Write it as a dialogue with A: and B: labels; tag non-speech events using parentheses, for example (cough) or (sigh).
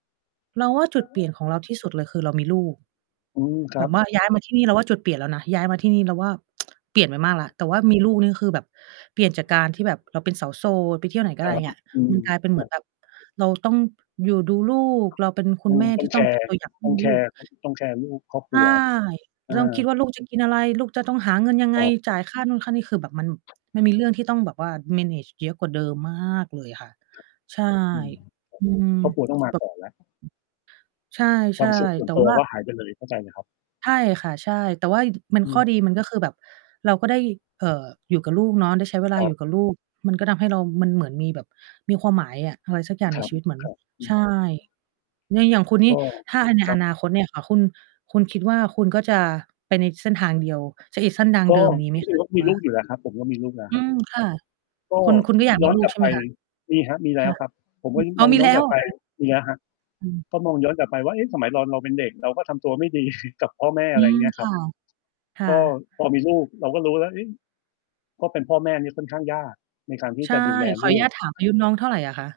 A: เราว่าจุดเปลี่ยนของเราที่สุดเลยคือ เรามีลูก
B: อืม ค
A: แ
B: ร
A: บ
B: ับ
A: บว่า ย้ายมาที่นี่ เราว่าจุดเปลี่ยนแล้วนะ ย้ายมาที่นี่ เราว่า (tsk) เปลี่ยนไปมากแล้ว แต่ว่ามีลูกนี่คือแบบเปลี่ยนจากการที่แบบ เราเป็นสาวโสด ไปเที่ยวไหนก็
B: ค
A: ไ
B: ร
A: ด้
B: ั
A: อย่
B: บ
A: างเงี้ย
B: อืม
A: มันกลายเป็น เ
B: ค
A: หมื
B: รั
A: อน
B: บ
A: แบบ เราต้องอยู่ดูลูก เราเป็นค
B: อ
A: ุ
B: ื
A: ณแ
B: ม
A: ม่
B: ต้
A: ท
B: อ
A: ี
B: ง
A: ่
B: แช
A: ต้องเ
B: ร
A: ป็
B: ์
A: น ตัวอย่าง ให
B: ต้
A: ้
B: อง
A: ล
B: แช
A: ู
B: ร
A: ก
B: ์ ต้อง ต้องแชร์ลูก ครอบค
A: ใช
B: รั
A: ่
B: ว อา
A: ลองคิดว่า ลูกจะกินอะไร ลูก จะต้องหาเงินยังไ
B: ค
A: ง
B: รับ
A: จ่ายค่านู่นค่านี่ คือแบบมัน มันมีเรื่องที่ต้องแบบว่า manage เยอะกว่าเดิม มาก เลยอะค่ะ ใช่
B: อืม ครับ
A: อืม
B: ครอบครัวต้องมา
A: แบ
B: ก
A: บ
B: ่อนนะ
A: ใช
B: ควา
A: ่
B: มสุขส่
A: ๆ แ
B: ว
A: ต
B: น
A: ่
B: ตั
A: ว
B: ว
A: ่า
B: ก็หายไปเลย เข้าใจเลยครับ
A: ใช่ค่ะ ใช่ แต่ว่า ด มั
B: อ
A: น
B: ื
A: ข้อ
B: ม
A: ดีมันก็คือแบบ เราก็ได้ เอ่อ อยู่กับลูกเนาะ ได้ใช้เวลา
B: คร
A: อ
B: ั
A: ยู
B: บ
A: ่กับลูก มันก็ทำให้เรา มันเหมือนมีแบบ มีความหมายอะ อะไรสักอย่าง
B: ค
A: ใน
B: รับ
A: ชีวิต เหมือน
B: ครับ อื
A: ใช
B: ม
A: ่ เนี่ยอย่างคุณน
B: ก
A: ี่
B: ็
A: ถ้าให้ใน
B: ครั
A: อน
B: บ
A: าคตเนี่ยค่ะ คุณ คุณคิดว่าคุณก็จะไปในเส้นทางเดียว จะยึดเส้นทาง
B: ก
A: เ
B: ็
A: ดิมนี้ไ
B: จ
A: หม
B: ร
A: ค
B: ิง ๆ
A: ะ
B: แล้ว
A: ค
B: ก
A: ุ
B: ็
A: ณ
B: มี
A: ว่
B: ล
A: า?
B: ูกอยู่แล้วครับ ผมก็มีลูกแล้ว
A: อ
B: ค
A: ื
B: รับ
A: ม ค่ะ
B: ก็
A: คุณ คุณก็อยาก
B: ย
A: ม
B: ้
A: ี
B: อน
A: ลู
B: กล
A: ก
B: ับ
A: ใช่
B: ไ
A: ไ
B: ป
A: หมคะ?
B: มีครับ มีแ
A: ค
B: ล้
A: ่
B: ว
A: ะ
B: ครับ ผม
A: อ
B: ก
A: ื
B: ็
A: ม
B: นึก
A: อ๋
B: ม
A: อ
B: อง
A: มี
B: ย้
A: แ
B: อ
A: ล
B: น
A: ้
B: ก
A: ว
B: ลับ
A: เหร
B: ไ
A: อ
B: ป
A: คะ?
B: มีแล้วครับ
A: อืม
B: ก็มองย้อนกลับไปว่า เอ๊ะ สมัยตอนเราเป็นเด็ก เราก็ทำตัวไม่ดี (chuckles) กับพ่อแม่
A: อ
B: อ
A: ื
B: ะไรอย่า
A: ม
B: งเงี้ยค
A: ค
B: รั
A: ่
B: บ
A: ะ ค่
B: ก็
A: ะ
B: พอมีลูก เราก็รู้แล้ว เอ๊ะ เพราะเป็นพ่อแม่เนี่ยค่อนข้างยากในการที่
A: ใช
B: จ
A: ่
B: ะดูแล
A: ขอ
B: ล
A: อน
B: ู
A: ุญ
B: ก
A: าตถาม อายุน้องเท่าไรอะคะ?